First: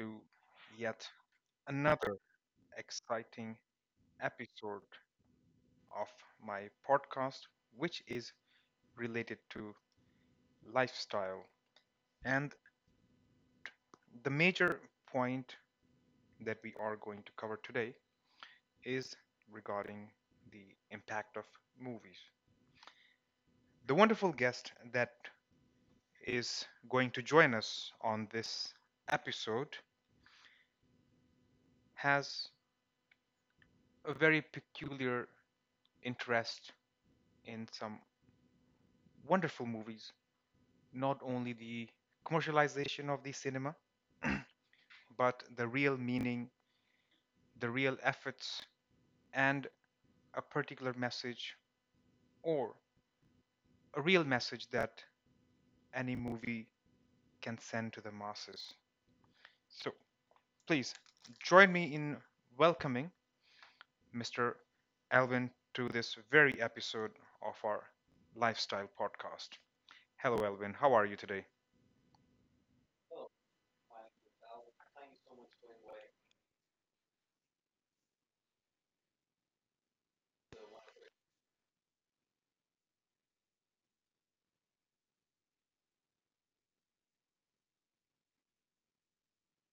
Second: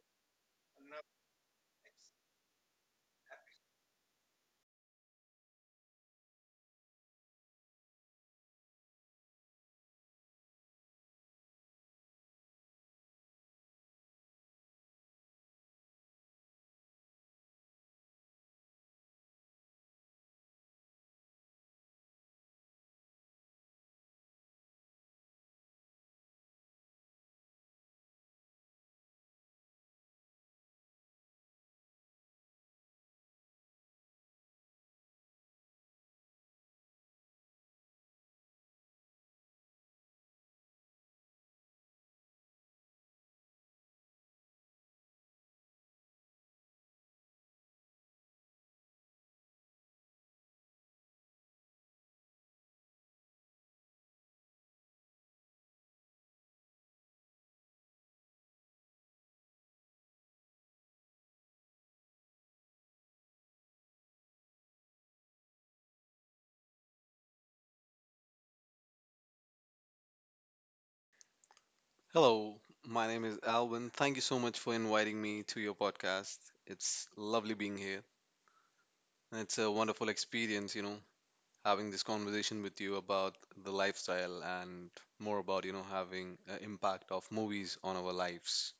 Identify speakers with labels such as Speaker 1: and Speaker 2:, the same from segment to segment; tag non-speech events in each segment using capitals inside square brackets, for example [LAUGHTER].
Speaker 1: to yet another exciting episode of my podcast, which is related to lifestyle. And the major point that we are going to cover today is regarding the impact of movies. The wonderful guest that is going to join us on this episode has a very peculiar interest in some wonderful movies, not only the commercialization of the cinema, but the real meaning, the real efforts, and a particular message or a real message that any movie can send to the masses. So please join me in welcoming Mr. Alvin to this very episode of our lifestyle podcast. Hello, Alvin. How are you today?
Speaker 2: Inviting me to your podcast. It's lovely being here. It's a wonderful experience, you know, having this conversation with you about the lifestyle and more about, you know, having an impact of movies on our lives.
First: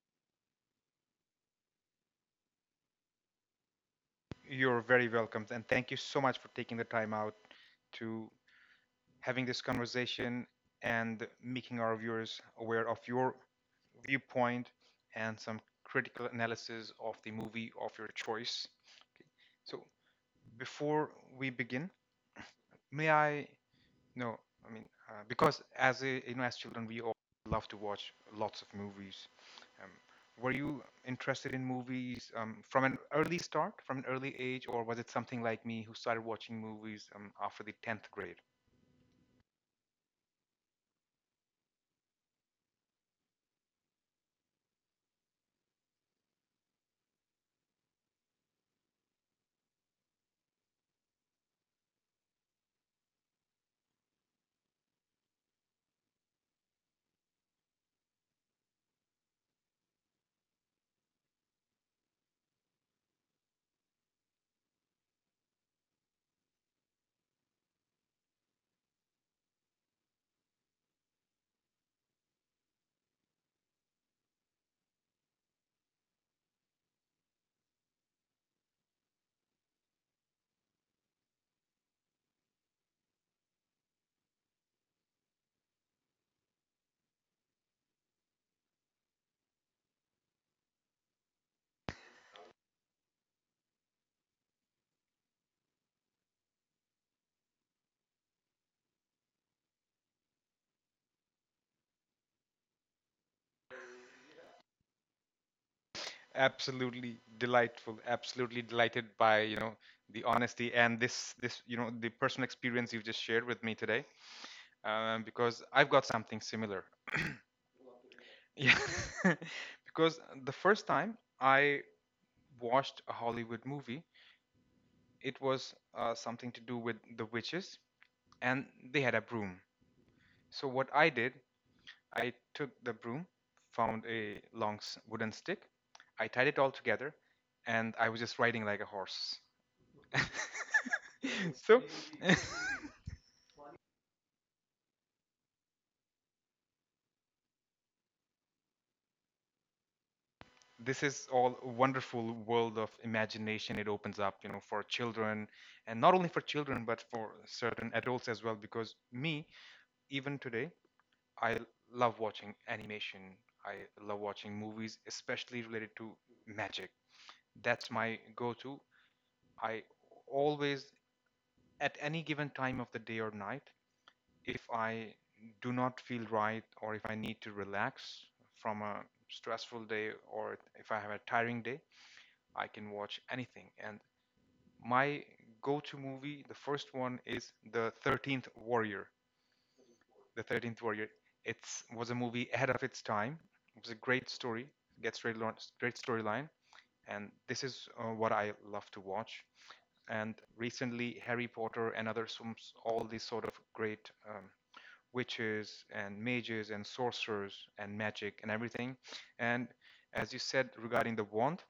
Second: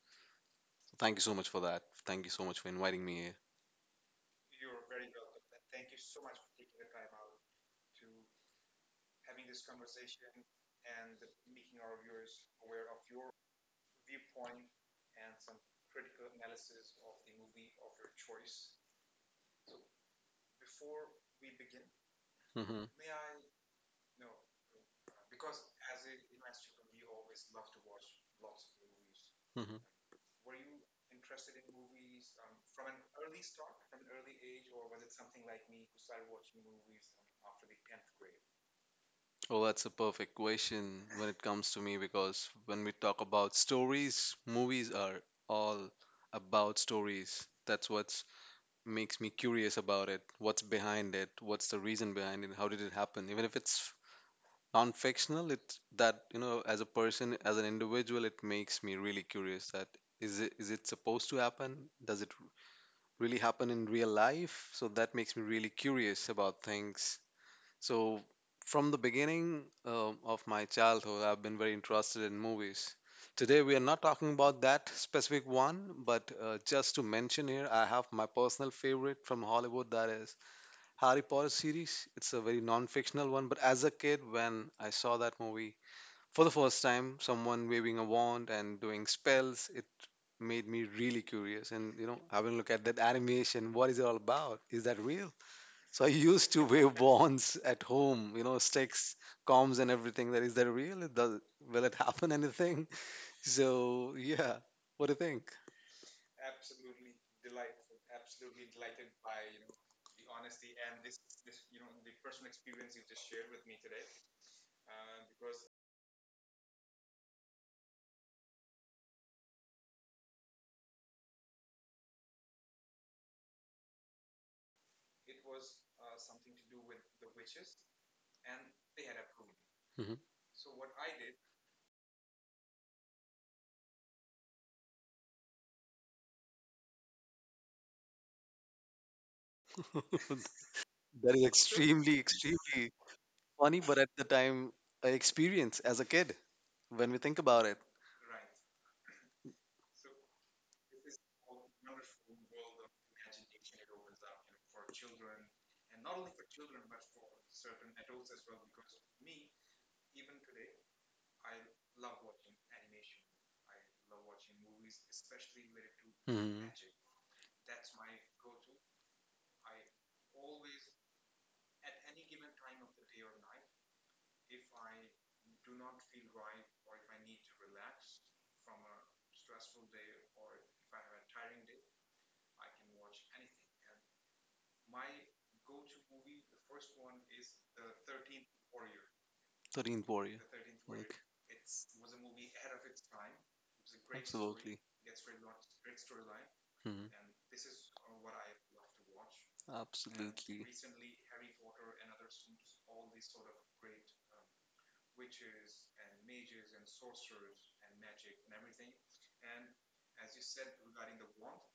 Speaker 2: Thank you so much for that. Thank you so much for inviting me here.
Speaker 1: You're very welcome, and thank you so much for taking the time out to having this conversation and making our viewers aware of your viewpoint and some critical analysis of the movie of your choice. So, before we begin,
Speaker 2: hmm
Speaker 1: may I No, I mean, because you know, as children, we all love to watch lots of movies.
Speaker 2: hmm
Speaker 1: Um, were you interested in movies from an early start, from an early age, or was it something like me who started watching movies after the 10th grade?
Speaker 2: Oh, that's a perfect question when it comes to me because when we talk about stories, movies are all about stories. That's what's makes me curious about it. What's behind it? What's the reason behind it? How did it happen? Even if it's non-fictional, it's that, you know, as a person, as an individual, it makes me really curious. That is it supposed to happen? Does it really happen in real life? So that makes me really curious about things, so from the beginning of my childhood, I've been very interested in movies. Today, we are not talking about that specific one, but just to mention here, I have my personal favorite from Hollywood that is Harry Potter series. It's a very non-fictional one, but as a kid, when I saw that movie for the first time, someone waving a wand and doing spells, it made me really curious. And you know, having a look at that animation, what is it all about? Is that real? So I used to wave wands at home, you know, sticks, comms, and everything. That is that real? It does will it happen [LAUGHS] anything? So yeah, what do you think?
Speaker 1: Absolutely delightful. Absolutely delighted by, you know, the honesty and this, you know, the personal experience you've just shared with me today, because I've got something similar. [LAUGHS] Yeah, [LAUGHS] because the first time I watched a Hollywood movie. It was something to do with the witches, and they had a broom.
Speaker 2: Mhm.
Speaker 1: So what I did, I took the broom, found a wooden stick, I tied it all together, and I was just riding like a horse.
Speaker 2: [LAUGHS]
Speaker 1: [LAUGHS]
Speaker 2: That is
Speaker 1: So
Speaker 2: extremely,
Speaker 1: [LAUGHS]
Speaker 2: extremely funny, but at the time, I experience as a kid when we think about it.
Speaker 1: this is all a wonderful world of imagination. It opens up, you know, for children, and not only for children but for certain adults as well, because me, even today, I love watching animation. I love watching movies, especially related to
Speaker 2: Hmm.
Speaker 1: magic. That's my go to. I always, at any given time of the day or night, if I do not feel right or if I need to relax from a stressful day or if I have a tiring day, I can watch anything. And my go to movie, the first one is The 13th Warrior.
Speaker 2: 13th Warrior,
Speaker 1: The 13th Warrior.
Speaker 2: like,
Speaker 1: It was a movie ahead of its time. It was a great story,
Speaker 2: absolutely.
Speaker 1: gets great storyline,
Speaker 2: Mhm.
Speaker 1: and this is what I love to watch. And
Speaker 2: Absolutely.
Speaker 1: recently, Harry Potter and other all these sort of great witches and mages and sorcerers and magic and everything. And as you said regarding the wand,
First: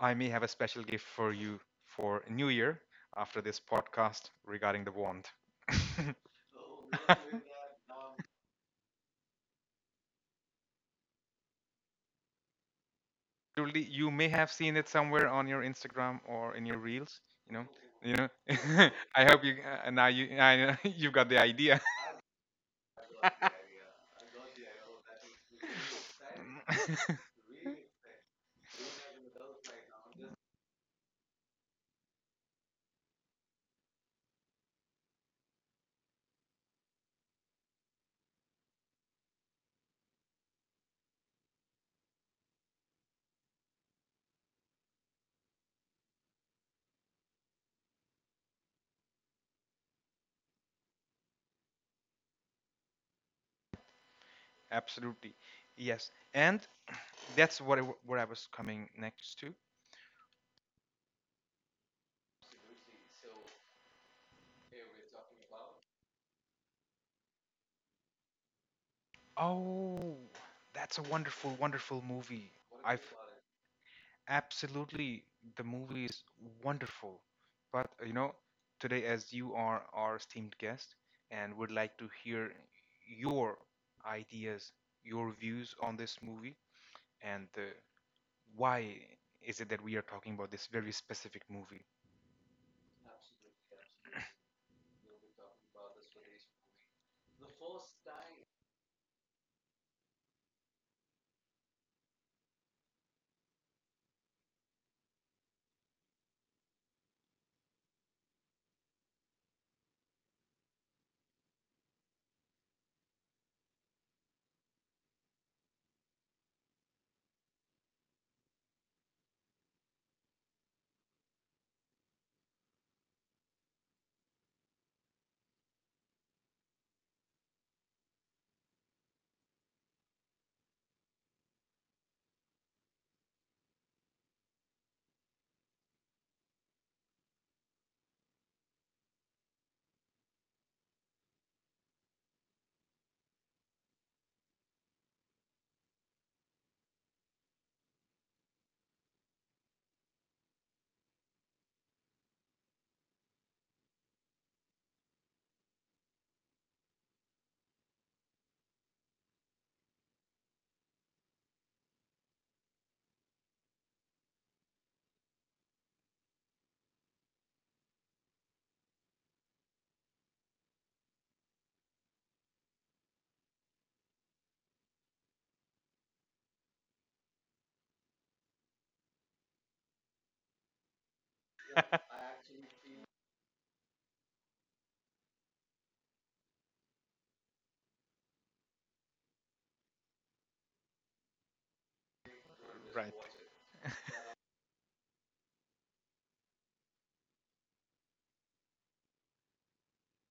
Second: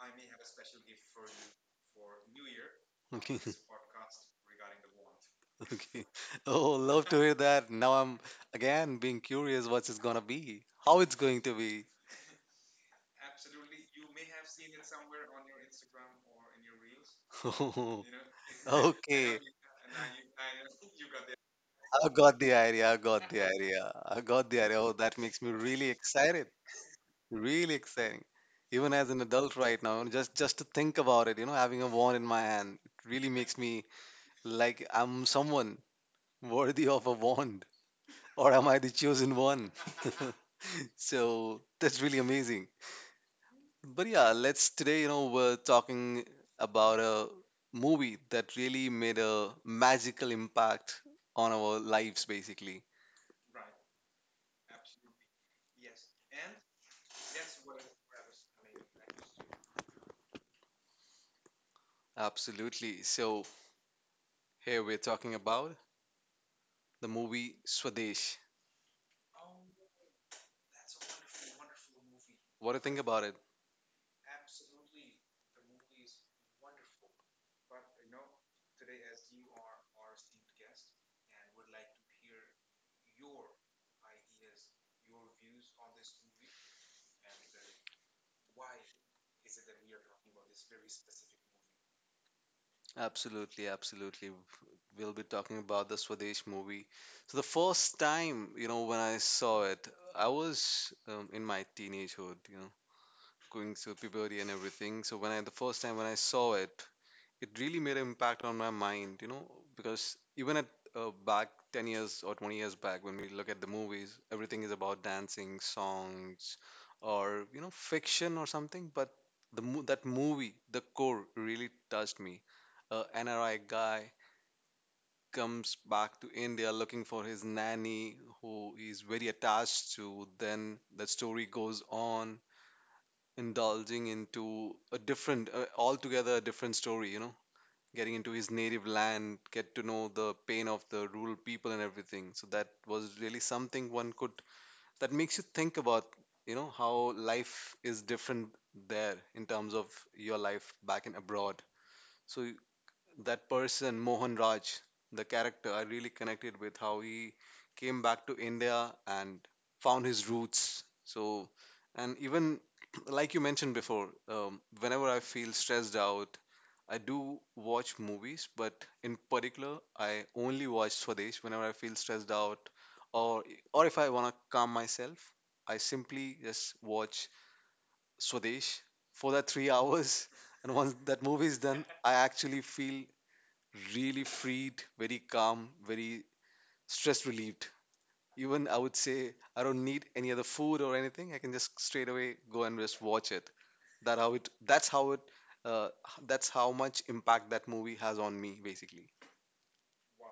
Speaker 1: I may have a special gift for you for New Year
Speaker 2: Okay.
Speaker 1: after this
Speaker 2: [LAUGHS]
Speaker 1: podcast regarding the wand.
Speaker 2: Okay.
Speaker 1: [LAUGHS]
Speaker 2: Oh, love to hear that. Now I'm again being curious what it's gonna be, how it's going to be.
Speaker 1: Truly, you may have seen it somewhere on your Instagram or in your reels. You know,
Speaker 2: [LAUGHS] Oh,
Speaker 1: you know. [LAUGHS] I hope
Speaker 2: okay.
Speaker 1: you now you I, know [LAUGHS] you've got the idea.
Speaker 2: I got the idea. I got the idea. I got the idea. Oh, that makes me really excited.
Speaker 1: [LAUGHS]
Speaker 2: Really exciting. Even as an adult right now, just to think about it, you know, having a wand in my hand, it really makes me like I'm someone worthy of a wand, or am I the chosen one? [LAUGHS] So that's really amazing. But yeah, let's today, you know, we're talking about a movie that really made a magical impact on our lives, basically.
Speaker 1: Absolutely, yes. And that's what where I was coming next to.
Speaker 2: Absolutely. So here we're talking about the movie Swadesh.
Speaker 1: Oh, that's a wonderful, wonderful movie.
Speaker 2: What do you think
Speaker 1: I've
Speaker 2: about it?
Speaker 1: absolutely the movie is wonderful but you know, today, as you are our esteemed guest, and would like to hear your ideas, your views on this movie, and why is it that we are talking about this very specific movie.
Speaker 2: Absolutely, absolutely. We'll be talking about the Swadesh movie. So the first time, you know, when I saw it, I was in my teenagehood, you know, going through puberty and everything. So when I the first time when I saw it, it really made an impact on my mind, you know, because even at back 10 years or 20 years back, when we look at the movies, everything is about dancing, songs or, you know, fiction or something, but that movie, the core really touched me. A NRI guy comes back to India looking for his nanny who he's very attached to. Then the story goes on indulging into a different, altogether a different story, you know, getting into his native land, get to know the pain of the rural people and everything. So that was really something one could, that makes you think about, you know, how life is different there in terms of your life back in abroad. So that person Mohan Raj, the character, I really connected with how he came back to India and found his roots. So, and even [CLEARS THROAT] like you mentioned before, whenever I feel stressed out, I do watch movies, but in particular, I only watch Swadesh whenever I feel stressed out, or or if I want to calm myself, I simply just watch Swadesh for that 3 hours. [LAUGHS] And once that movie is done,
Speaker 1: [LAUGHS]
Speaker 2: I actually feel really freed, very calm, very stress relieved. Even I would say I don't need any other food or anything. I can just straight away go and just
Speaker 1: Right
Speaker 2: watch it. That's how it. Uh, that's how much impact that movie has on me, basically.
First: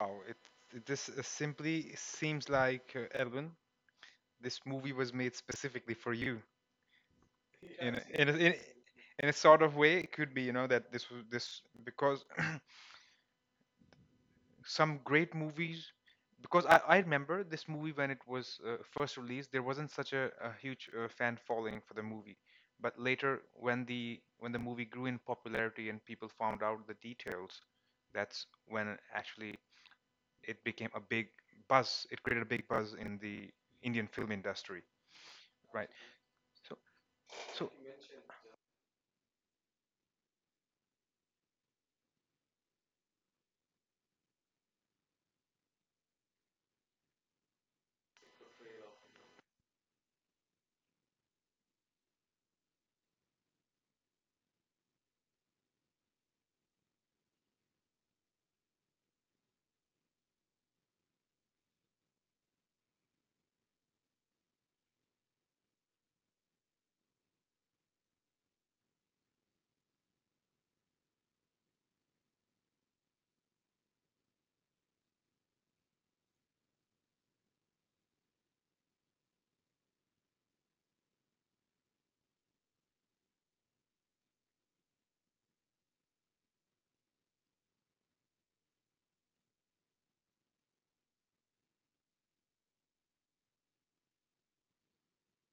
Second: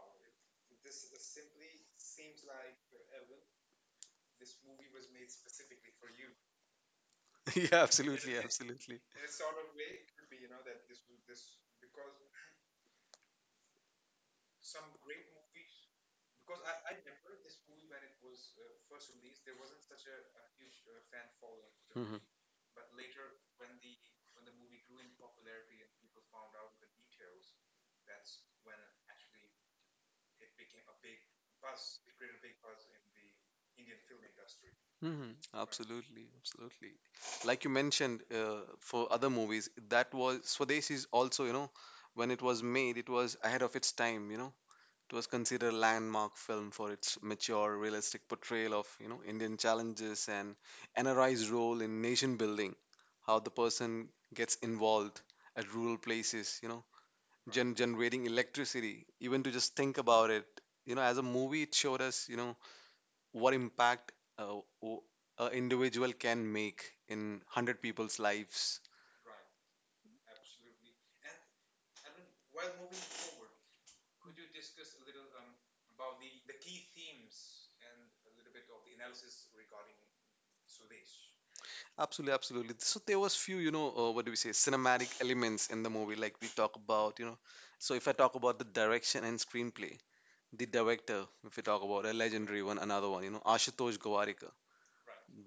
Speaker 1: now this simply seems like Edwin, this movie was made specifically for you
Speaker 2: [LAUGHS] Yeah,
Speaker 1: in a, in a,
Speaker 2: absolutely,
Speaker 1: in,
Speaker 2: absolutely.
Speaker 1: in a sort of way. It could be, you know, that this was this because [CLEARS THROAT] some great movies because I remember this movie when it was first released there wasn't such a huge fan following for the
Speaker 2: Mhm.
Speaker 1: movie, but later when the movie grew in popularity and people found out the details, that's when actually it became a big buzz. It created a big buzz in the Indian film industry.
Speaker 2: Hmm.
Speaker 1: Right.
Speaker 2: Absolutely,
Speaker 1: So
Speaker 2: absolutely.
Speaker 1: so
Speaker 2: Like you mentioned, for other movies, that was Swadeshi is also, you know, when it was made, it was ahead of its time. You know, it was considered a landmark film for its mature, realistic portrayal of, you know, Indian challenges and NRI's role in nation building, how the person gets involved at rural places, you know, generating electricity. Even to just think about it, you know, as a movie, it showed us, you know, what impact uh, o- a individual can make in 100 people's lives. Absolutely, absolutely. So there was few, you know, what do we say, cinematic elements in the movie. Like we talk about, you know, so if I talk about the direction and screenplay, the director, if we talk about a legendary one, another one, you know, Ashutosh Gowarikar,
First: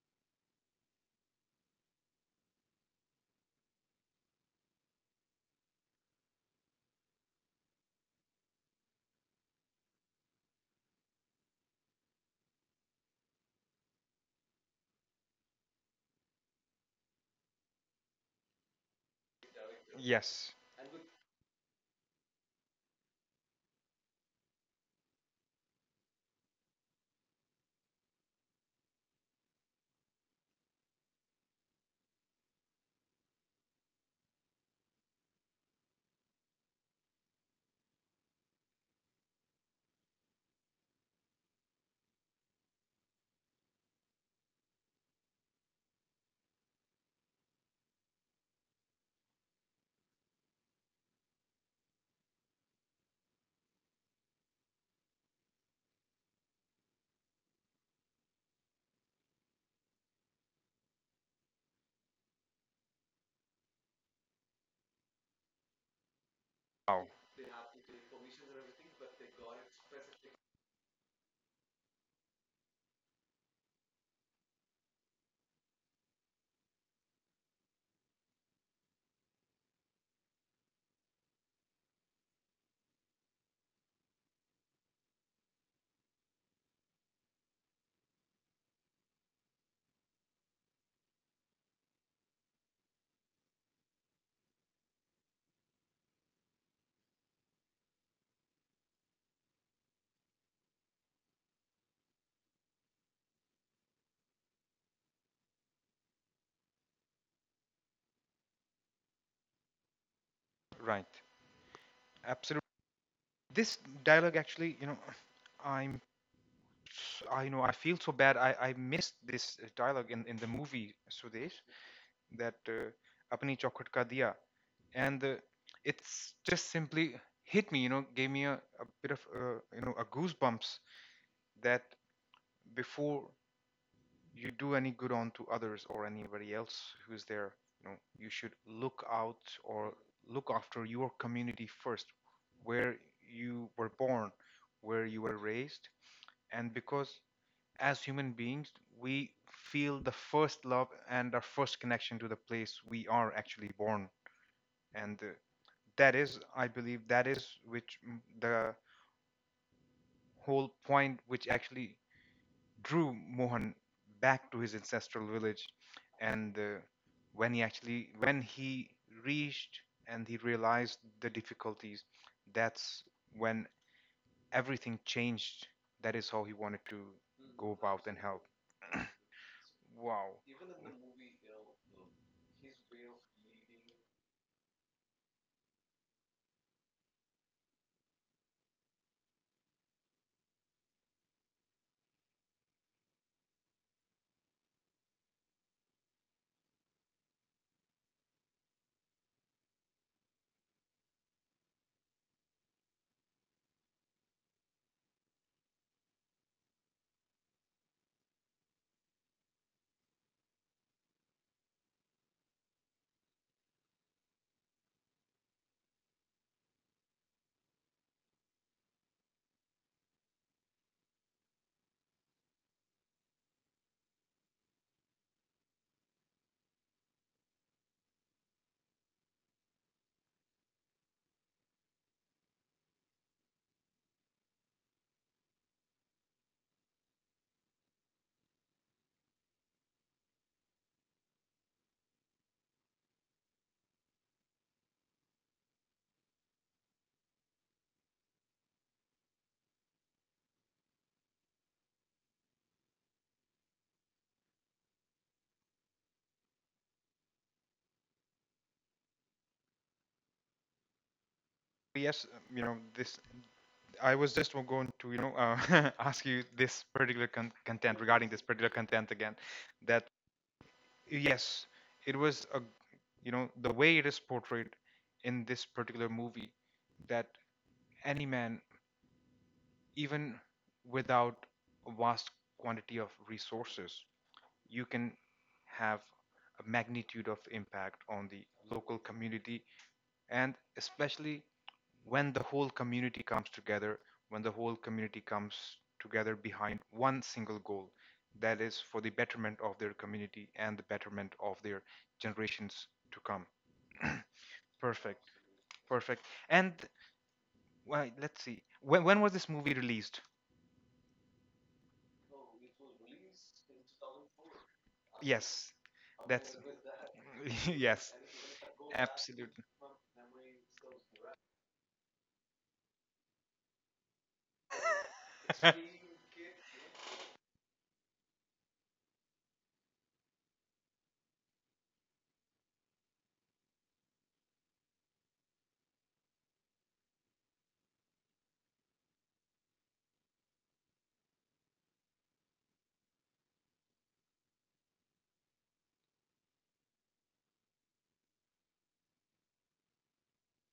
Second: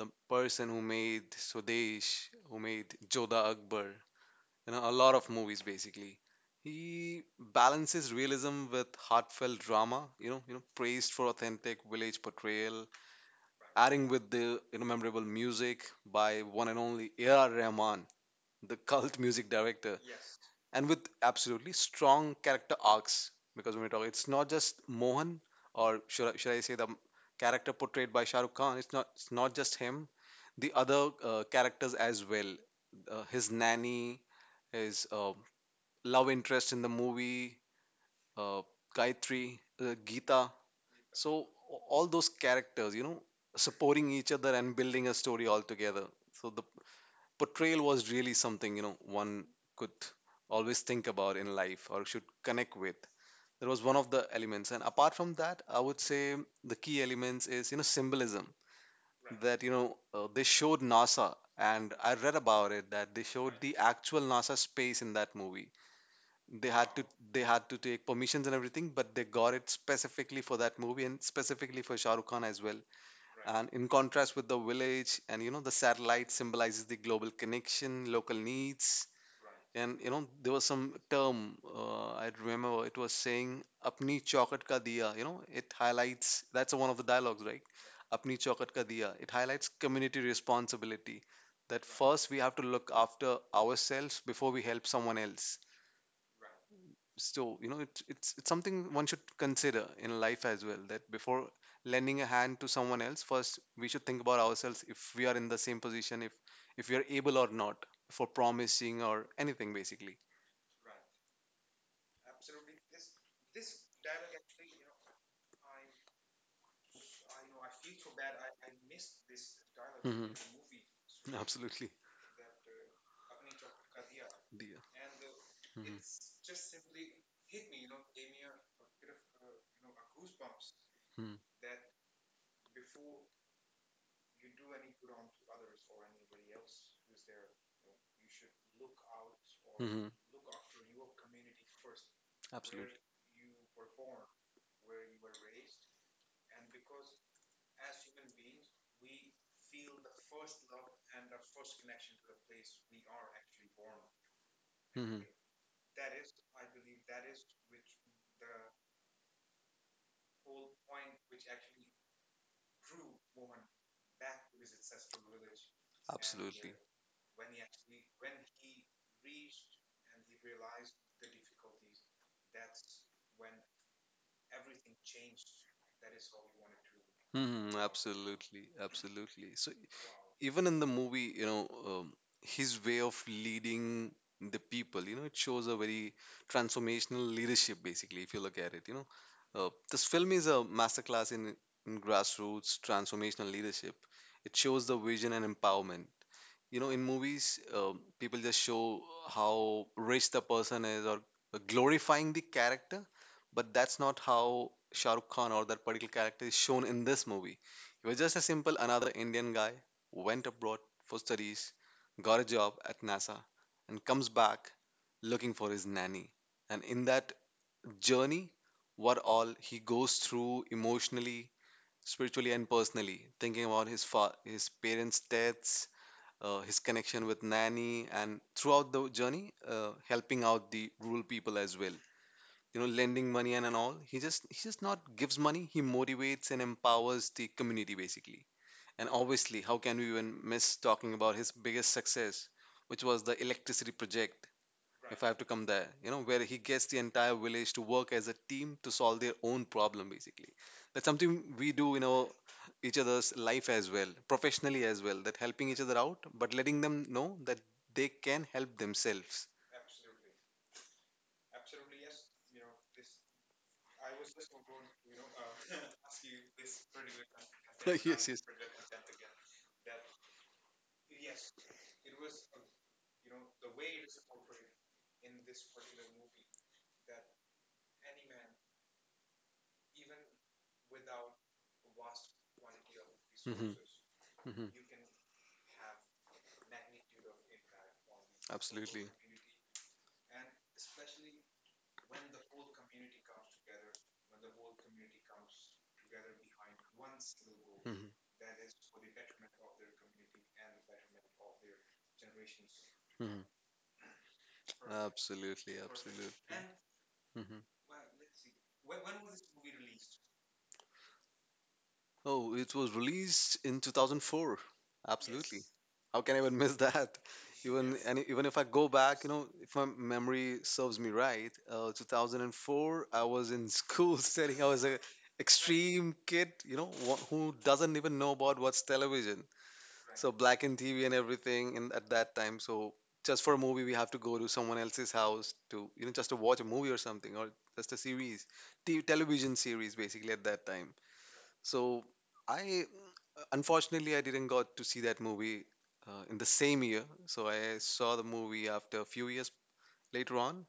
Speaker 2: the person who made Swadesh, who made Jodha Akbar, you know, a lot of movies basically. He balances realism with heartfelt drama, you know, praised for authentic village portrayal, adding with the, you know, memorable music by one and only A.R. Rahman, the cult music director,
Speaker 1: yes.
Speaker 2: and with absolutely strong character arcs. Because when we talk, it's not just Mohan, or should I say the character portrayed by Shah Rukh Khan. It's not just him, the other characters as well. His nanny, his love interest in the movie, uh, Gayatri, Geeta. So all those characters, you know, supporting each other and building a story all together. So the portrayal was really something, you know, one could always think about in life or should connect with. That was one of the elements. And apart from that, I would say the key elements is, you know, symbolism. Right. That, you know, they showed NASA, and I read about it that they showed the actual NASA space in that movie. they had to
Speaker 1: Wow.
Speaker 2: they had to take permissions and everything, but they got it specifically for that movie and specifically for Shah Rukh Khan as well, and in contrast with the village. And you know, the satellite symbolizes the global connection, local needs. And you know, there was some term, I remember it was saying apni chaukat ka diya. You know, it highlights, that's one of the dialogues, right? Apni chaukat ka diya, it highlights community responsibility, that first we have to look after ourselves before we help someone else. So you know, it's something one should consider in life as well, that before lending a hand to someone else, first we should think about ourselves, if we are in the same position, if we are able or not, for promising or anything basically.
Speaker 1: Right. Absolutely. This dialogue actually, you know, I'm I know I feel so bad. I missed this dialogue
Speaker 2: Mhm.
Speaker 1: in the movie Sudesh,
Speaker 2: Absolutely,
Speaker 1: that apni chokhat ka diya,
Speaker 2: dear.
Speaker 1: and it's just simply hit me. You know, gave me a bit of, you know, a goosebumps,
Speaker 2: Mhm.
Speaker 1: that before you do any good on to others or anybody else who's there, you know, you should look out or
Speaker 2: Hmm.
Speaker 1: look after your community first, where
Speaker 2: Absolutely.
Speaker 1: you were born, where you were raised, and because, as human beings, we feel the first love and our first connection to the place we are actually born. And
Speaker 2: Hmm.
Speaker 1: that is, I believe, that is which the whole point which actually drew Mohan back to his ancestral village. And
Speaker 2: Absolutely.
Speaker 1: when he actually, when he reached and he realized the difficulties, that's when everything changed. That is how he wanted to
Speaker 2: There.
Speaker 1: go
Speaker 2: Hmm. Wow.
Speaker 1: about and help.
Speaker 2: Absolutely. Absolutely. So
Speaker 1: Wow.
Speaker 2: even in the movie, you know, his way of leading the people, you know, it shows a very transformational leadership, basically, if you look at it, you know. This film is a masterclass in grassroots transformational leadership. It shows the vision and empowerment. You know, in movies, people just show how rich the person is or glorifying the character, but that's not how Shah Rukh Khan or that particular character is shown in this movie. He was just a simple another Indian guy who went abroad for studies, got a job at NASA, and comes back looking for his nanny. And in that journey, what all he goes through emotionally, spiritually, and personally, thinking about his parents deaths, his connection with Nanny, and throughout the journey, helping out the rural people as well. You know, lending money and all. He just not gives money. He motivates and empowers the community basically. And obviously, how can we even miss talking about his biggest success, which was the electricity project? If I have to come there, you know, where he gets the entire village to work as a team to solve their own problem, basically. That's something we do in our each other's life as well, professionally as well, that helping each other out, but letting them know that they can help themselves.
Speaker 1: Yes, you know, this I was just going to, you know, [LAUGHS] ask you this particular content
Speaker 2: [LAUGHS]
Speaker 1: regarding
Speaker 2: Yes,
Speaker 1: this
Speaker 2: yes.
Speaker 1: particular content again, that yes, it was a, you know, the way it is portrayed in this particular movie, that any man, even without a vast quantity of
Speaker 2: Hmm.
Speaker 1: resources,
Speaker 2: Hmm.
Speaker 1: you can have a magnitude of impact on the local
Speaker 2: Absolutely.
Speaker 1: community, and especially when the whole community comes together, when the whole community comes together behind one single goal,
Speaker 2: Mhm,
Speaker 1: that is for the betterment of their community and the betterment of their generations to come.
Speaker 2: mhm.
Speaker 1: [CLEARS THROAT] Perfect,
Speaker 2: Absolutely,
Speaker 1: perfect.
Speaker 2: absolutely.
Speaker 1: And
Speaker 2: Hmm.
Speaker 1: well, let's see, when was this movie released?
Speaker 2: Oh, it was released in 2004. Absolutely.
Speaker 1: Yes,
Speaker 2: How can I
Speaker 1: that's
Speaker 2: even miss that? [LAUGHS]
Speaker 1: [LAUGHS]
Speaker 2: Even
Speaker 1: yes,
Speaker 2: and even if I go back, you know,
Speaker 1: absolutely.
Speaker 2: if my memory serves me right, 2004, I was in school [LAUGHS] studying. I was a
Speaker 1: [LAUGHS]
Speaker 2: extreme kid, you know, who doesn't even know about what's television. So black and TV and everything in at that time. So just for a movie, we have to go to someone else's house to just to watch a movie or something, or just a series, TV, television series basically at that time. So I unfortunately I didn't got to see that movie in the same year. So I saw the movie after a few years later on.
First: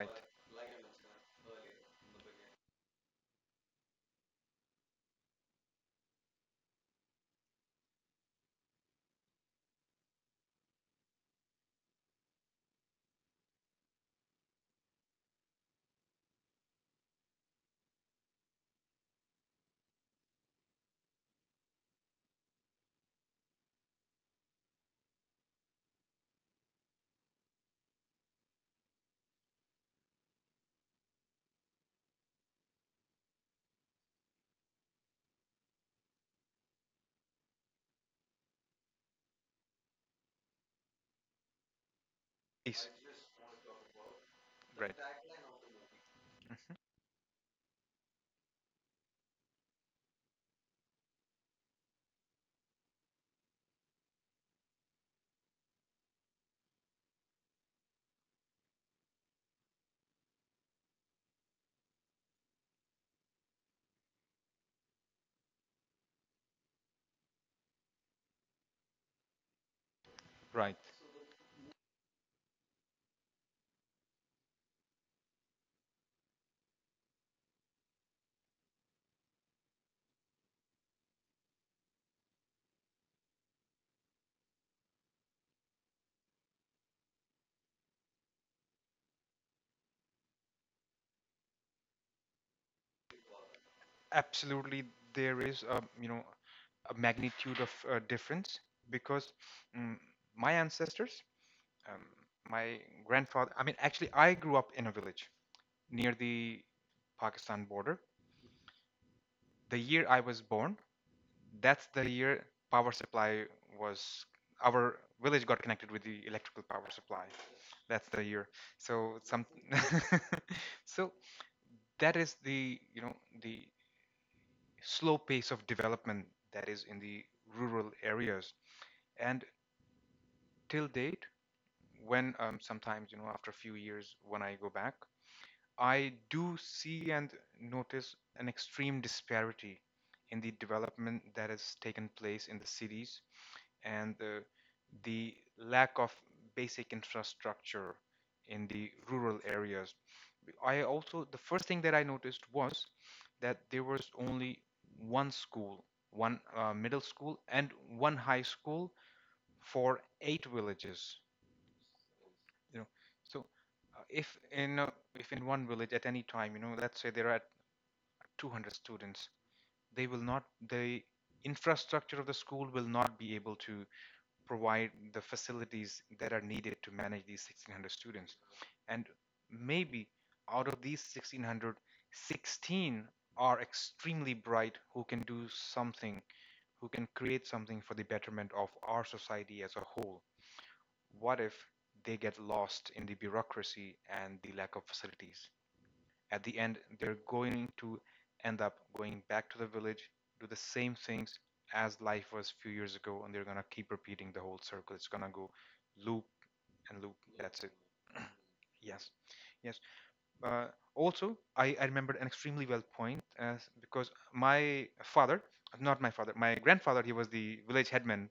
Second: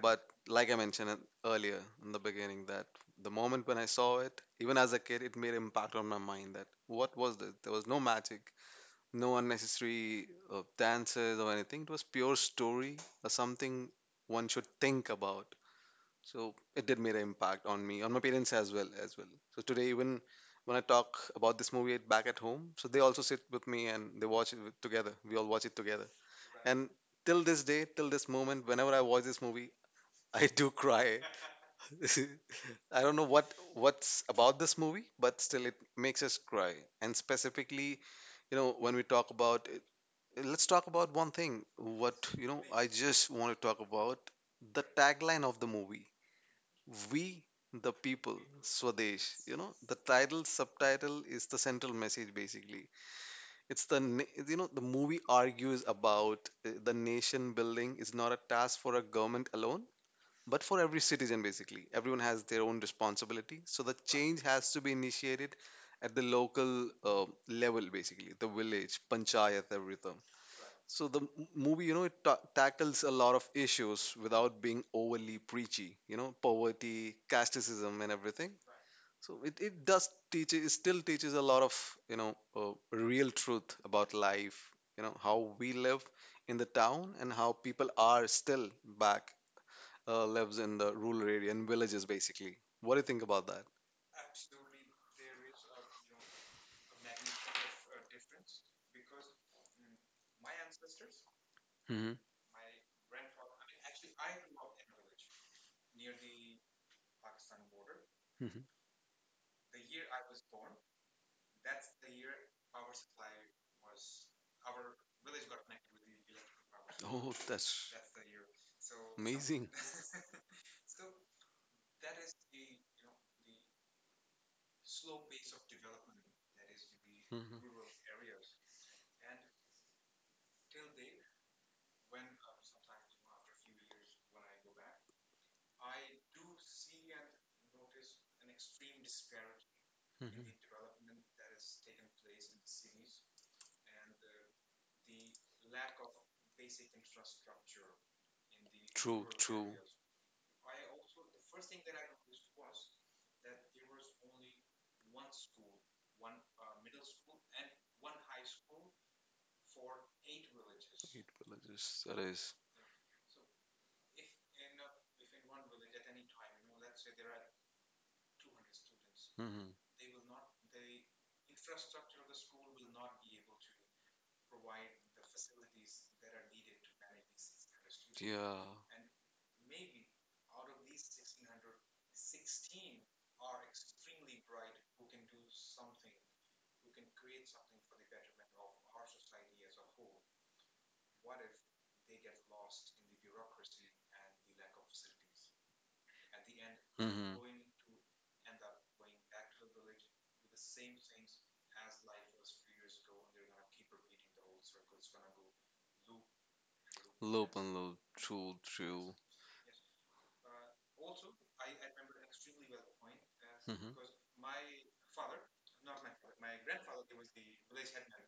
Speaker 1: Right.
Speaker 2: But like I mentioned it earlier in the beginning, that the moment when I saw it, even as a kid, it made impact on my mind that what was this? There was no magic, no unnecessary dances or anything. It was pure story or something one should think about. So it did make an impact on me, on my parents as well, as well. So today, even when I talk about this movie back at home, so they also sit with me and they watch together. We all watch it together. And till this day, till this moment, whenever I watch this movie, [LAUGHS] I do cry. [LAUGHS] I don't know what's about this movie, but still it makes us cry. And specifically, you know, when we talk about it, let's talk about one thing. I
Speaker 1: Yes,
Speaker 2: just want to talk about the
Speaker 1: right,
Speaker 2: tagline of the movie. We the people, Swadesh. You know, the title subtitle is the central message. Basically, you know the movie argues about the nation building is not a task for a government alone. But for every citizen, basically, everyone has their own responsibility. So the change has to be initiated at the local level, basically, the village, panchayat, everything.
Speaker 1: right.
Speaker 2: So movie, you know, tackles a lot of issues without being overly preachy. You know, poverty, casteism, and everything. So it still teaches a lot of real truth about life. You know how we live in the town and how people are still back, lives in the rural area and villages basically. What do you think about that?
Speaker 1: Absolutely, there is, a you know, a magnitude of difference because, mm, my ancestors, um,
Speaker 2: Hmm.
Speaker 1: my grandfather, I mean, actually I grew up in a village near the Pakistan border.
Speaker 2: Hmm.
Speaker 1: The year I was born, that's the year power supply was our village got connected with the electrical power supply.
Speaker 2: Oh, that's
Speaker 1: That's the year. So some
Speaker 2: amazing.
Speaker 1: [LAUGHS] so that is, the you know, the slow pace of development that is in the
Speaker 2: [LAUGHS] Hmm.
Speaker 1: rural areas. And till date, when sometimes, you know, after a few years, when I go back, I do see and notice an extreme disparity in the
Speaker 2: Hmm.
Speaker 1: development that has taken place in the cities and the lack of basic infrastructure in the
Speaker 2: True,
Speaker 1: rural
Speaker 2: true.
Speaker 1: areas. I also, the first thing that I noticed was that there was only one school, one middle school, and one high school for eight
Speaker 2: Eight
Speaker 1: villages.
Speaker 2: villages, that is.
Speaker 1: You know, so uh, if in uh, if in one village at any time, you know, let's say there are 200 students,
Speaker 2: Mm-hmm.
Speaker 1: they will not the infrastructure of the school will not be able to provide the facilities that are needed to manage these 1,600 students.
Speaker 2: Yeah.
Speaker 1: And maybe out of these 1,600, 16 are extremely bright, who can do something, who can create something for the betterment of our society as a whole. What if they get lost in the bureaucracy and the lack of facilities? At the end, they're
Speaker 2: Mm-hmm.
Speaker 1: going to end up going back to the village, do the same things as life was a few years ago, and they're gonna keep repeating the whole circle. It's gonna go loop and loop.
Speaker 2: Loop
Speaker 1: That's it.
Speaker 2: and loop. True,
Speaker 1: Yes,
Speaker 2: true.
Speaker 1: yes. Uh, also, I remembered an extremely well point as
Speaker 2: Mm-hmm.
Speaker 1: because my father, not my father, my grandfather, he was the village headman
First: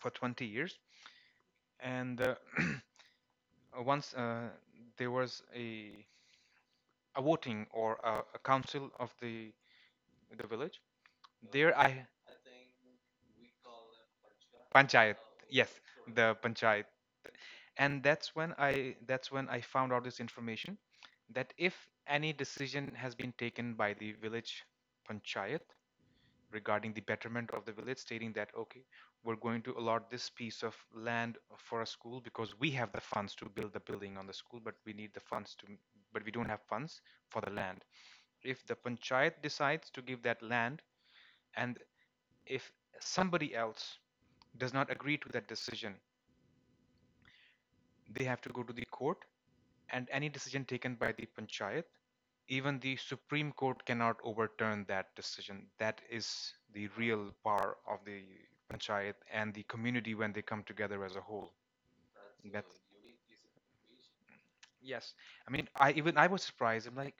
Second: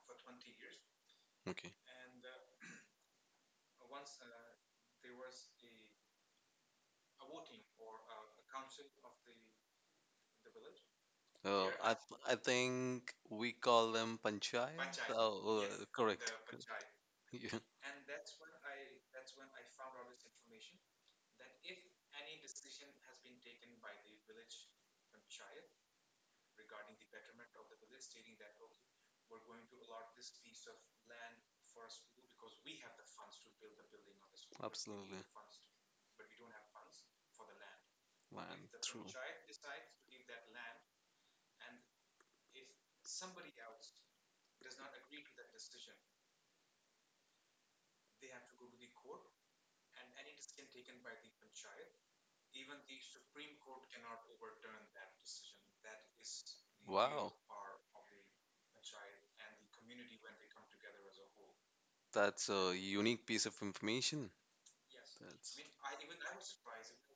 Speaker 1: for 20 years,
Speaker 2: Okay.
Speaker 1: and [CLEARS THROAT] once there was a voting or a council of the village
Speaker 2: Uh,
Speaker 1: There
Speaker 2: I
Speaker 1: I
Speaker 2: th- I think we call them panchayat.
Speaker 1: panchayat.
Speaker 2: Oh,
Speaker 1: Yes,
Speaker 2: correct.
Speaker 1: the
Speaker 2: [LAUGHS]
Speaker 1: panchayat. And that's when I found out this information, that if any decision has been taken by the village panchayat regarding the betterment of the village, stating that okay, we're going to allot this piece of land for a school, because we have the funds to build the
Speaker 2: Yeah.
Speaker 1: building on the school, but we need
Speaker 2: Absolutely.
Speaker 1: the funds to but we don't have funds for the land. If
Speaker 2: Land.
Speaker 1: the panchayat decides to give that land, and if somebody else does not agree to that decision, they have to go to the court, and any decision taken by the panchayat, even the Supreme Court cannot overturn that decision. That is the real
Speaker 2: Wow,
Speaker 1: power of the panchayat and the community when they come together as a whole.
Speaker 2: that's a
Speaker 1: That's
Speaker 2: unique piece of information.
Speaker 1: yes. I mean, I even I was surprised. I'm like,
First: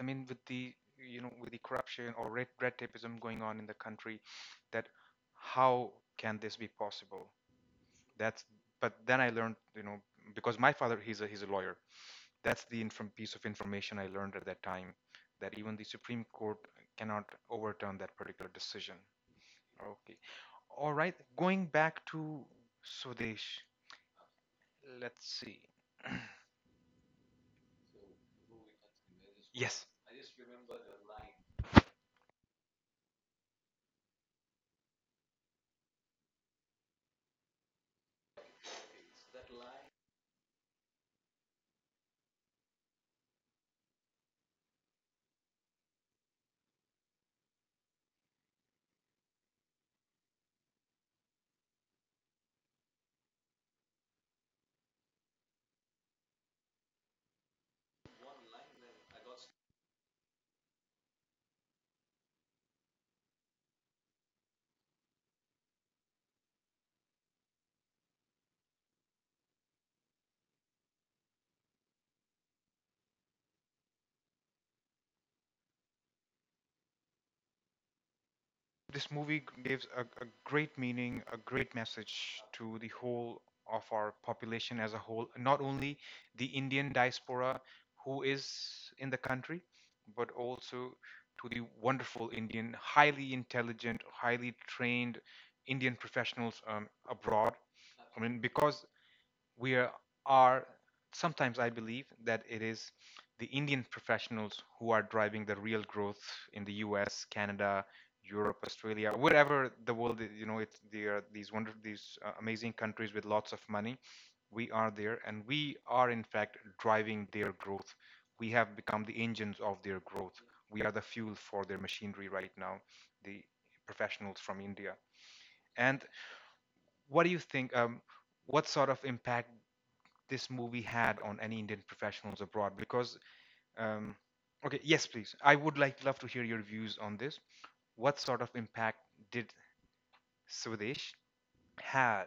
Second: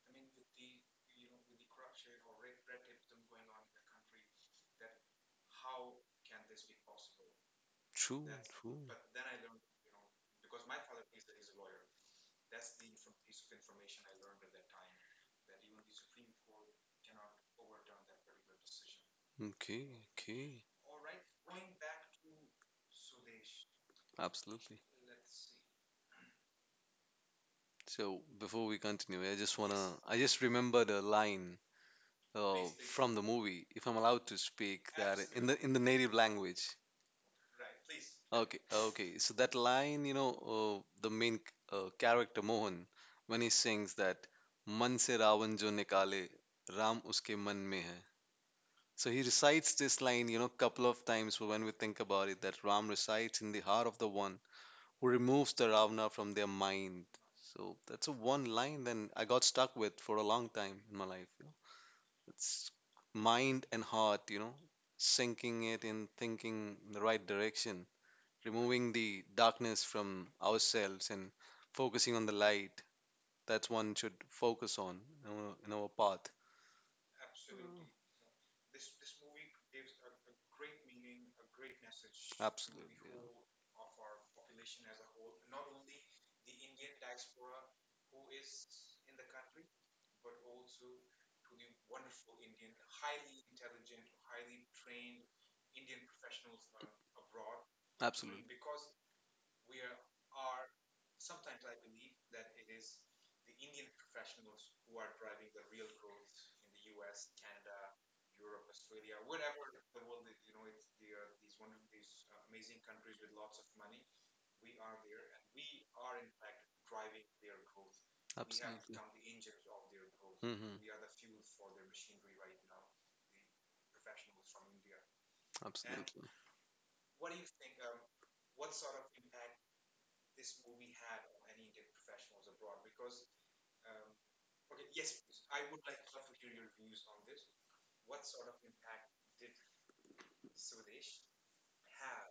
Speaker 1: I mean, with the, you know, with the corruption or red tapeism going on in the country, that how can this be possible?
Speaker 2: True.
Speaker 1: That's
Speaker 2: True.
Speaker 1: but then I learned, you know, because my father he's a lawyer, that's the piece of information I learned at that time, that even the Supreme Court cannot overturn that particular decision.
Speaker 2: Okay,
Speaker 1: Okay,
Speaker 2: okay,
Speaker 1: all right, going back to Sudesh,
Speaker 2: absolutely.
Speaker 1: let's see.
Speaker 2: So before we continue,
Speaker 1: Yes.
Speaker 2: I just remembered a line uh, from the movie, if I'm allowed to speak that in the native language. Okay, okay. So that line, you know, the main character Mohan, when he sings that "Man se Ravan jo nikale, Ram uske man mein hai." So he recites this line, you know, couple of times when we think about it, that Ram resides in the heart of the one who removes the Ravana from their mind. So that's a one line then I got stuck with for a long time in my life. You know, it's mind and heart, you know, sinking it in, thinking in the right direction, removing the darkness from ourselves and focusing on the light that's one should focus on in our path.
Speaker 1: This movie gives a great meaning, a great message to
Speaker 2: Absolutely,
Speaker 1: the
Speaker 2: yeah.
Speaker 1: whole of our population as a whole, not only the Indian diaspora who is in the country, but also to the wonderful Indian, highly intelligent, highly trained Indian professionals abroad. I mean,
Speaker 2: Absolutely,
Speaker 1: because we are sometimes I believe that it is the Indian professionals who are driving the real growth in the U.S., Canada, Europe, Australia, wherever the world. You know, it's there are these amazing countries with lots of money. We are there, and we are in fact driving their growth. We have
Speaker 2: absolutely.
Speaker 1: become the engines of their growth.
Speaker 2: Hmm.
Speaker 1: We are the fuel for their machinery right now. The professionals from India. And
Speaker 2: Absolutely.
Speaker 1: what do you think? What sort of impact this movie had on any Indian professionals abroad? Because, um, okay, yes, please. I would like love to hear your views on this. What sort of impact did Swadesh had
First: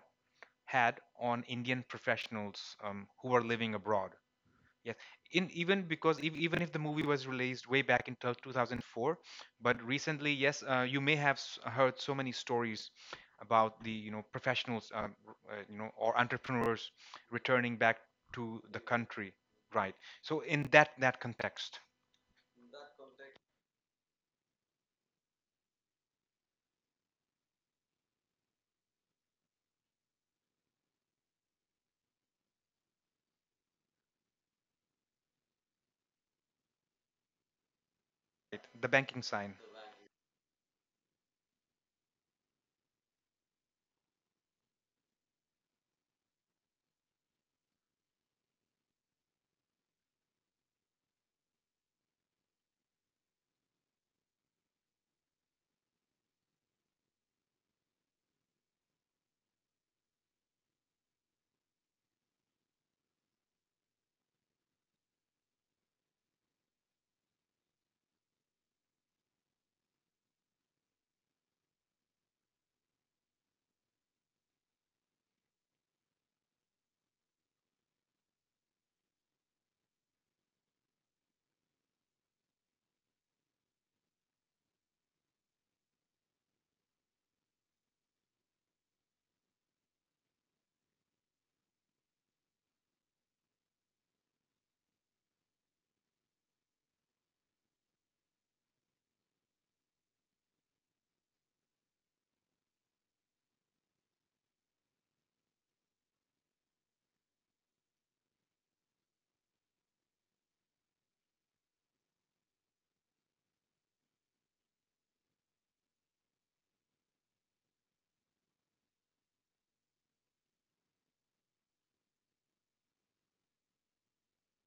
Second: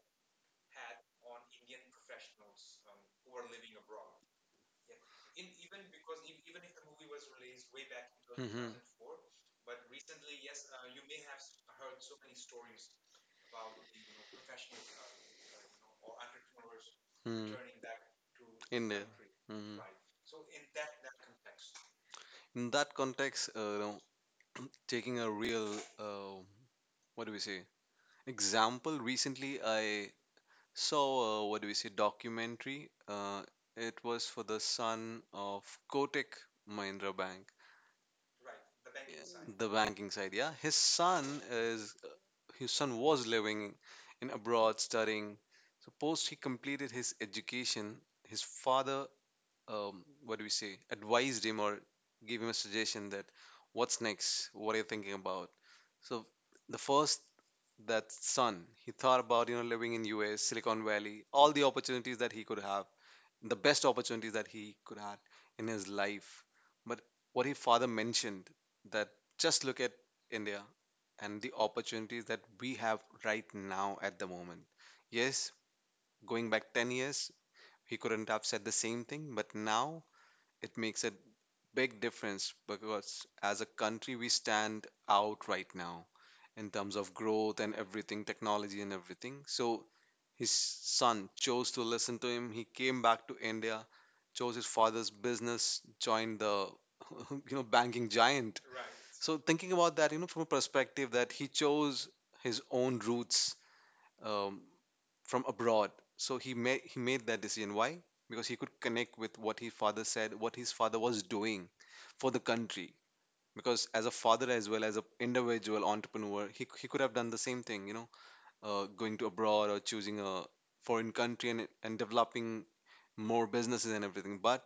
Speaker 1: had on Indian professionals who are living abroad? Yes, in even because even if the movie was released way back in
Speaker 2: Hmm.
Speaker 1: 2004, but recently, yes, you may have heard so many stories about the you know professionals, you know, or entrepreneurs
Speaker 2: Hmm.
Speaker 1: returning back to the
Speaker 2: In there.
Speaker 1: country,
Speaker 2: Hmm.
Speaker 1: right? So in that context,
Speaker 2: In that context, you know, taking a real uh, what do we say, example recently I so, what do we say? Documentary. It was for the son of Kotak Mahindra Bank.
Speaker 1: right, the banking
Speaker 2: Yeah,
Speaker 1: sign,
Speaker 2: the banking side, yeah. Is uh, his son was living in abroad studying. So post he completed his education, his father, what do we say, advised him or gave him a suggestion that what's next? What are you thinking about? So the first, that son he thought about, you know, living in US Silicon Valley, all the opportunities that he could have, the best opportunities that he could have in his life. But what his father mentioned that just look at India and the opportunities that we have right now at the moment, yes, going back 10 years he couldn't have said the same thing, but now it makes a big difference because as a country we stand out right now in terms of growth and everything, technology and everything. So his son chose to listen to him, he came back to India, chose his father's business, joined the [LAUGHS] you know banking giant. So thinking about that, you know, from a perspective that he chose his own roots, um, from abroad. So he made that decision. Why? Because he could connect with what his father said, what his father was doing for the country. Because as a father as well as a individual entrepreneur, he could have done the same thing, you know, going to abroad or choosing a foreign country and developing more businesses and everything. But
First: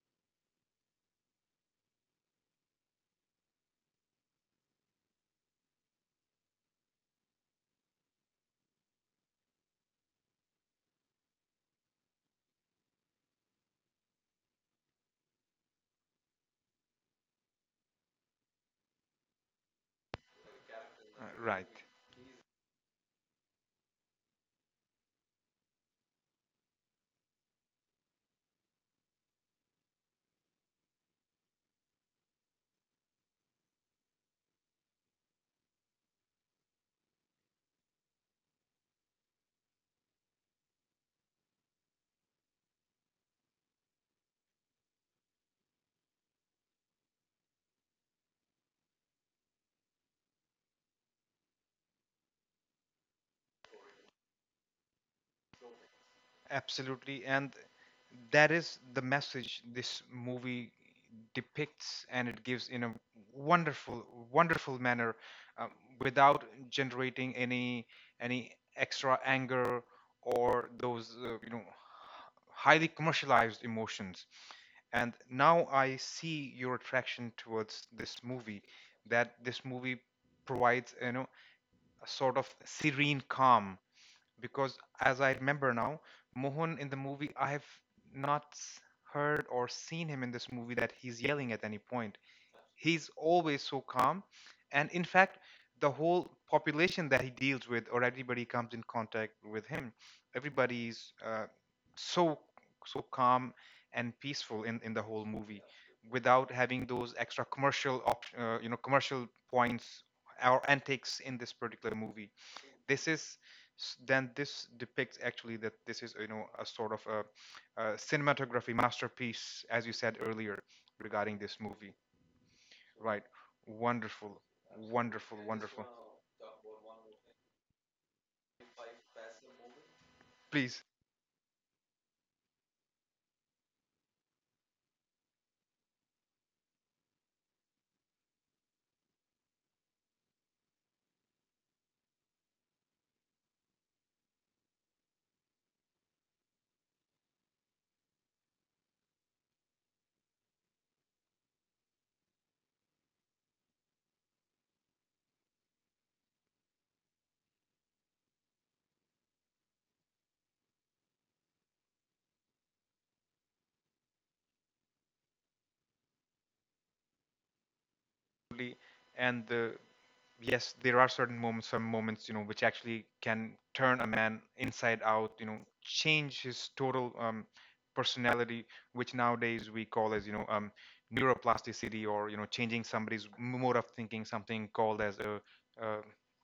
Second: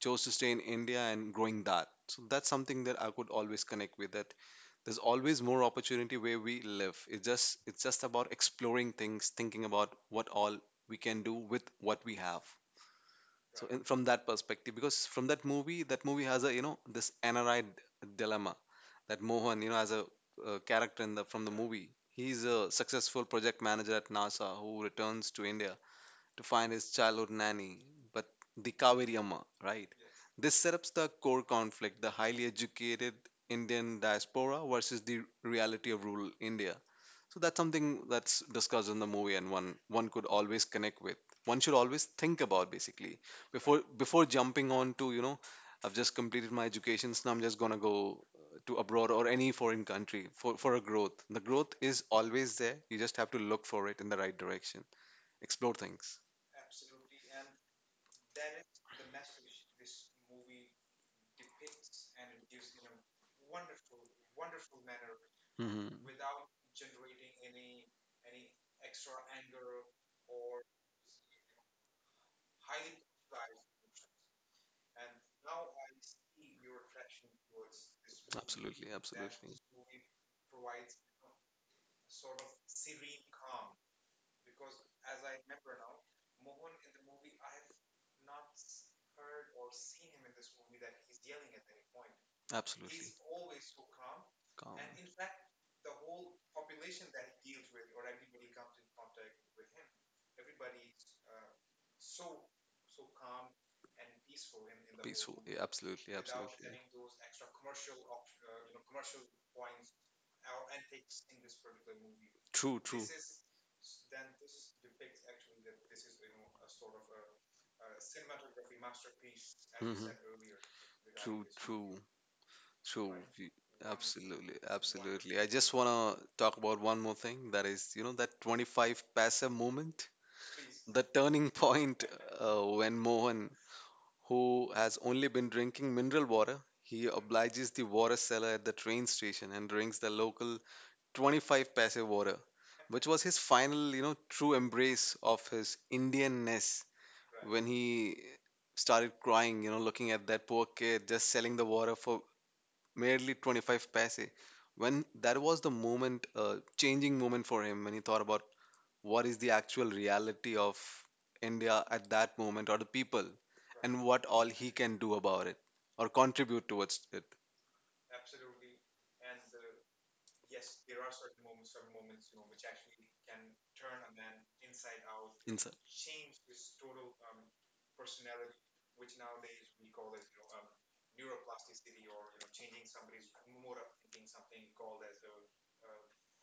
Speaker 2: chose to stay in India and growing that. So that's something that I could always connect with, that there's always more opportunity where we live. It's just about exploring things, thinking about what all we can do with what we have. So in, from that perspective, because from that movie has a you know this NRI dilemma that Mohan you know as a character in the from the
Speaker 1: right?
Speaker 2: movie, he's a successful project manager at NASA who returns to India to find his childhood nanny, but the Kaveri Amma, right? This setups the core conflict, the highly educated Indian diaspora versus the reality of rural India. So that's something that's discussed in the movie and one could always connect with. One should always think about basically before jumping on to, you know, I've just completed my education, so I'm just gonna go to abroad or any foreign country for a growth. The growth is always there. You just have to look for it in the right direction. Explore things.
Speaker 1: Absolutely. And that is the message this movie depicts and it gives in a wonderful, wonderful manner, um,
Speaker 2: Hmm.
Speaker 1: without generating any extra anger or those you know highly commercialized emotions. And now I see your attraction towards this movie,
Speaker 2: Absolutely,
Speaker 1: that
Speaker 2: absolutely,
Speaker 1: this movie provides, you know, a sort of serene calm, because as I remember now, Mohan in the movie, I have not s- heard or seen him in this movie that he's yelling at any point.
Speaker 2: absolutely.
Speaker 1: He's always so calm.
Speaker 2: Calm,
Speaker 1: And in fact, the whole population that he deals with or everybody comes in contact with him, everybody's so so calm and peaceful in the whole
Speaker 2: peaceful. Yeah,
Speaker 1: movie
Speaker 2: absolutely,
Speaker 1: without
Speaker 2: absolutely.
Speaker 1: having those extra you know commercial points or antics in this particular movie.
Speaker 2: True, true.
Speaker 1: This is then this depicts actually that this is, you know, a sort of a cinematography masterpiece as you
Speaker 2: Hmm.
Speaker 1: said earlier regarding
Speaker 2: True,
Speaker 1: this movie,
Speaker 2: true, true.
Speaker 1: right?
Speaker 2: Y-
Speaker 1: Wonderful,
Speaker 2: absolutely,
Speaker 1: wonderful,
Speaker 2: absolutely. I just
Speaker 1: wonderful,
Speaker 2: want to talk about one more thing. That is, you know, that 25 paisa moment,
Speaker 1: please.
Speaker 2: the turning point when Mohan, who has only been drinking mineral water. He obliges the water seller at the train station and drinks the local 25 paise water, which was his final, you know, true embrace of his Indianness when he started crying, you know, looking at that poor kid just selling the water for merely 25 paise. When that was the moment, changing moment for him when he thought about what is the actual reality of India at that moment or the people and what all he can do about it or contribute towards it
Speaker 1: Absolutely. And the yes, there are certain moments, some moments, you know, which actually can turn a man inside out, you
Speaker 2: in
Speaker 1: know,
Speaker 2: some.
Speaker 1: change his total personality, which nowadays we call as, you know, neuroplasticity or, you know, changing somebody's mode of thinking, something called as a, uh,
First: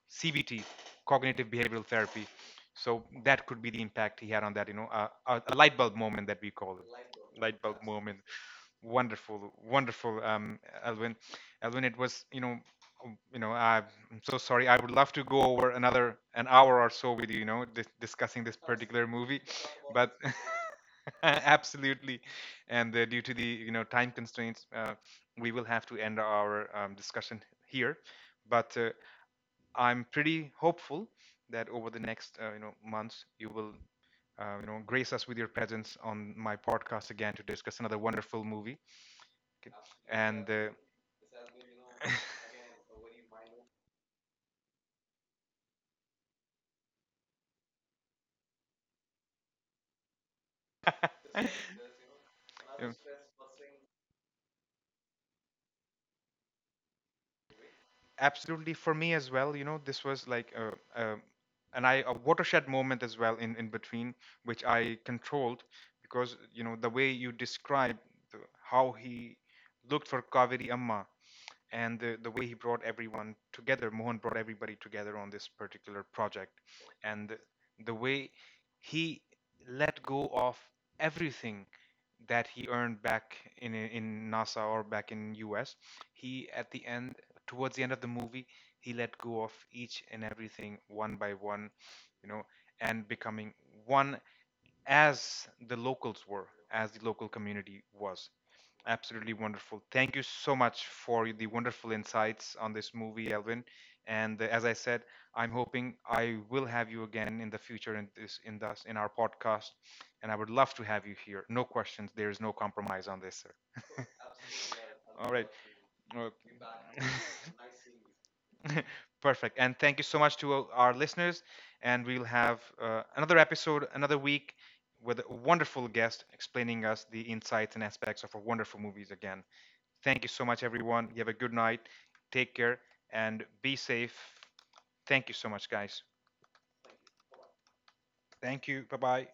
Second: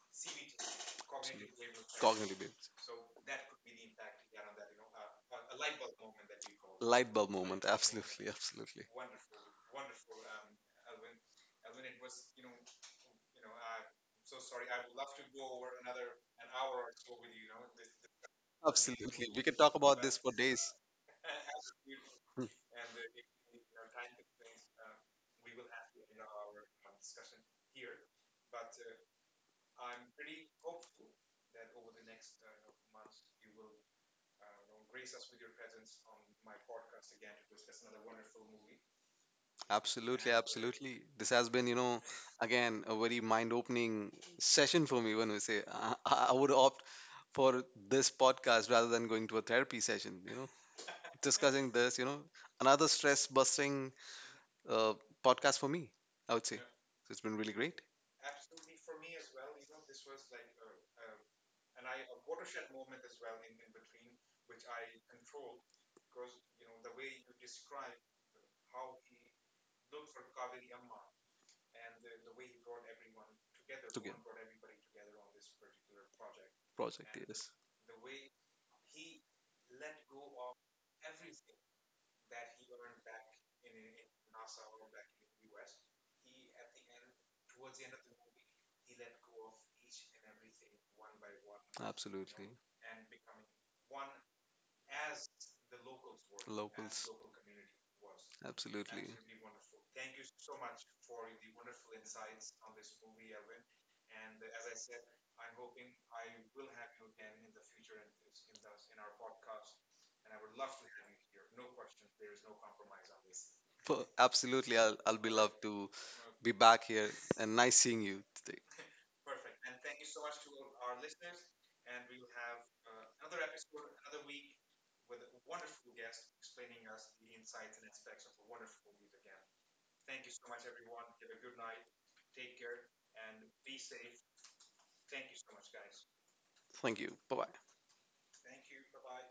Speaker 1: CBT, cognitive behavioral therapy.
Speaker 2: Cognitive behaviors.
Speaker 1: So that could be the impact he had on that, you know, a light bulb moment that we call it.
Speaker 2: Light bulb
Speaker 1: Light
Speaker 2: moment,
Speaker 1: bulb moment.
Speaker 2: absolutely, absolutely.
Speaker 1: Wonderful, wonderful, Elwin. Elwin, it was, you know, I'm so sorry. I would love to go over another an hour or so with you, you know, discussing this particular
Speaker 2: Absolutely. We
Speaker 1: movie,
Speaker 2: can talk about this
Speaker 1: but
Speaker 2: for days.
Speaker 1: [LAUGHS] absolutely,
Speaker 2: Hmm.
Speaker 1: and due to the you know time constraints, we will have to end our discussion here. But I'm pretty hopeful that over the next you know months, you will you know grace us with your presence on my podcast again to discuss another wonderful movie.
Speaker 2: [LAUGHS]
Speaker 1: K-
Speaker 2: Absolutely,
Speaker 1: and
Speaker 2: absolutely. This has been, you know, again, a very mind-opening session for me when we say I would opt for this podcast rather than going to a therapy session. You know, discussing this, you know, another
Speaker 1: um,
Speaker 2: stress busting uh, podcast for me, I would say. So it's been really great.
Speaker 1: absolutely for me as well, you know, this was like a an I a watershed moment as well in between which I controlled, because you know the way you described the, how he looked for Kaveri Amma, and the way he brought everyone together, Mohan
Speaker 2: Together.
Speaker 1: brought everybody together on this particular project,
Speaker 2: Project,
Speaker 1: and
Speaker 2: yes,
Speaker 1: the way he let go of everything that he earned back in NASA or back in US. He at the end towards the end of the movie he let go of each and everything one by one, you know,
Speaker 2: absolutely.
Speaker 1: and becoming one as the locals were, as
Speaker 2: Locals,
Speaker 1: the local community was.
Speaker 2: absolutely.
Speaker 1: Absolutely wonderful. Thank you so much for the wonderful insights on this movie, Elvin. And as I said, I'm hoping I will have you again in the future in this in this in our podcast, and I would love to have you here. No questions. There is no compromise on this,
Speaker 2: Well,
Speaker 1: sir.
Speaker 2: absolutely, I'll
Speaker 1: [LAUGHS] All
Speaker 2: be
Speaker 1: right.
Speaker 2: loved to
Speaker 1: Uh,
Speaker 2: be back here and nice seeing you today.
Speaker 1: [LAUGHS] Perfect. And thank you so much to our listeners. And we'll have another episode another week with a wonderful guest explaining us the insights and aspects of our wonderful movies again. Thank you so much, everyone. You have a good night. Take care and be safe. Thank you so much, guys.
Speaker 2: Thank you. Bye bye.
Speaker 1: Thank you. Bye bye.